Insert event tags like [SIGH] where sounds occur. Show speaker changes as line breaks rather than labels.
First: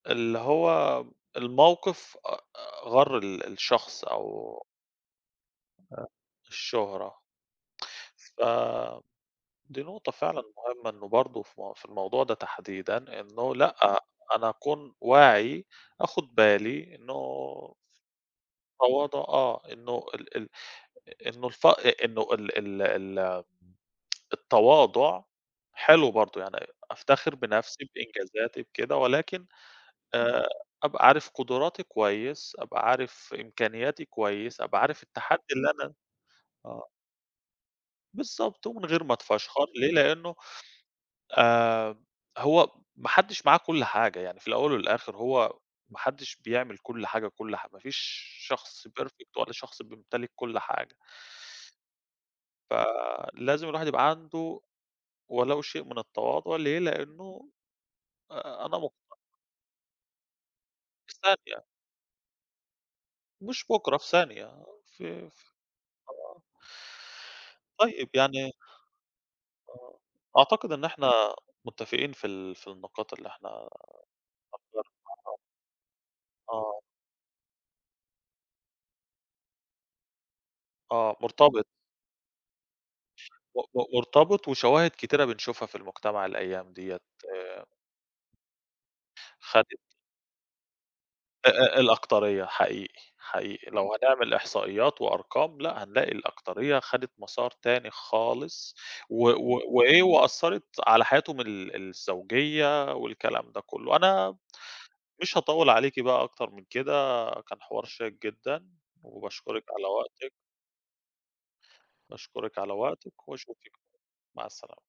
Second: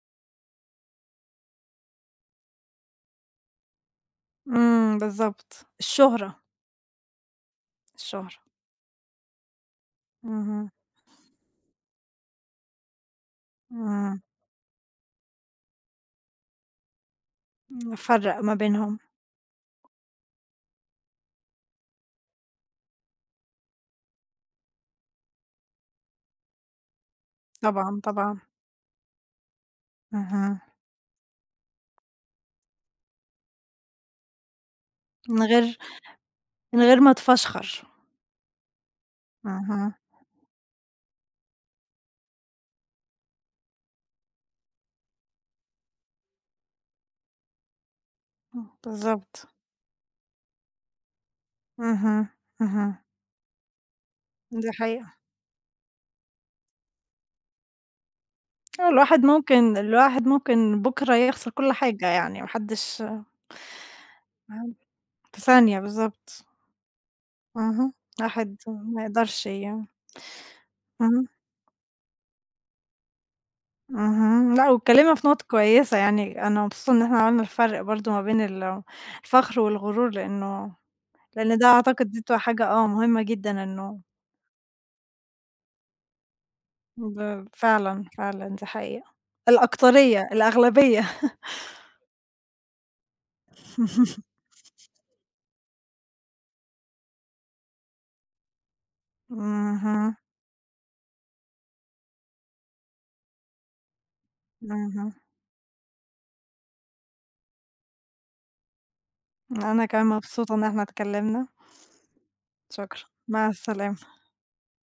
اللي هو م الموقف أ أ غَر ال الشخص أو
إمم، بالضبط،
أ
الشُّهرة.
الشُّهرة. ف
الشُّهرة.
دي نقطة فعلًا
اهم.
مهمّة إنه برضه في مو في الموضوع ده تحديدًا إنه لأ،
إمم.
أنا أكون واعي، آخُد بالي إنه
نفرّق ما بينهم.
التواضع آه، إنه ال ال إنه الفأ أ إنّه ال ال ال [TSK] التواضع حلو برضه، يعني أفتخر بنَفْسي،
طبعًا، طبعًا.
بإنجازاتي، بكده ولكن آآ،
اهم
أبقى عارف قُدراتي كويس، أبقى عارف إمكانياتي كويس، أبقى عارف التحدي
من
اللي
غير
أنا
من
آه.
غير ما اتفشخر.
بالضبط، ومن غير ما اتفشخر ليه،
اهم.
لإنّه آمم، هو م ما حدّش معاه كل حاجة، يعني في الأول والآخِر هو ما حدّش بيعمل كل حاجة، كل حا ما فيش
آه،
شخص perfect
بالضبط.
ولا شخص بيمتلك كل حاجة.
اهم، اهم.
فلازم الواحد يبقى عنده
دي حقيقة.
ولو شيء من التواضع، ليه؟ لإنّه أ أ أنا مقتن
الواحد ممكن الواحد ممكن
في
بُكرة يخسَر
ثانية.
كل حاجة يعني، ما حدّش
مش بكرة، في ثانية،
ما
آه،
حدّ
في ف
في ثانية،
آه.
بالضبط. اهم،
طيب يعني
الواحد ما يقدَرش يع
آه، أعتقد إن
إمم.
إحنا متّفقين في ال في النقاط اللي إحنا
اهم، لأ
عبّرنا
واتكلّمنا
عن
في
رأي
نُقَط كويسة يعني. أنا
آه.
مبسوطة إن إحنا عملنا الفرْق برضه ما بين الفخْر والغُرور لإنه
آه،
لإن
مرتبِط.
ده أعتقد دي بتبقى حاجة، آه مهمّة
ش م
جدًا
م
إنه
مرتبِط وشواهد كتيرة بنشوفها في المجتمَع الأيام دِيّة
باب
آآ
فعلًا، فعلًا دي حقيقة،
خدِت
الأكترية، الأغلبية. [CHUCKLES]
أ أ الأكترية حقيقي، حقيقي، لو
[CHUCKLES]
هنعمل إحصائيات وأرقام، لأ هنلاقي الأكترية خَدِت مسار تاني خالص، و و وإيه
اهم.
وأثّرِت على حياتهم ال الزوجية والكلام ده كلّه، أنا م
اهم.
مش هاطوّل عليكِ بقى أكتر من كده، كان حوار شيّق جدًا، وباشكرِك على
أنا كمان
وقتِك.
مبسوطة إن إحنا اتكلّمنا.
باشكرِك على
شكرًا،
وقتِك
مع
وأشوفِك [UNINTELLIGIBLE]
السلامة.
مع السلامة.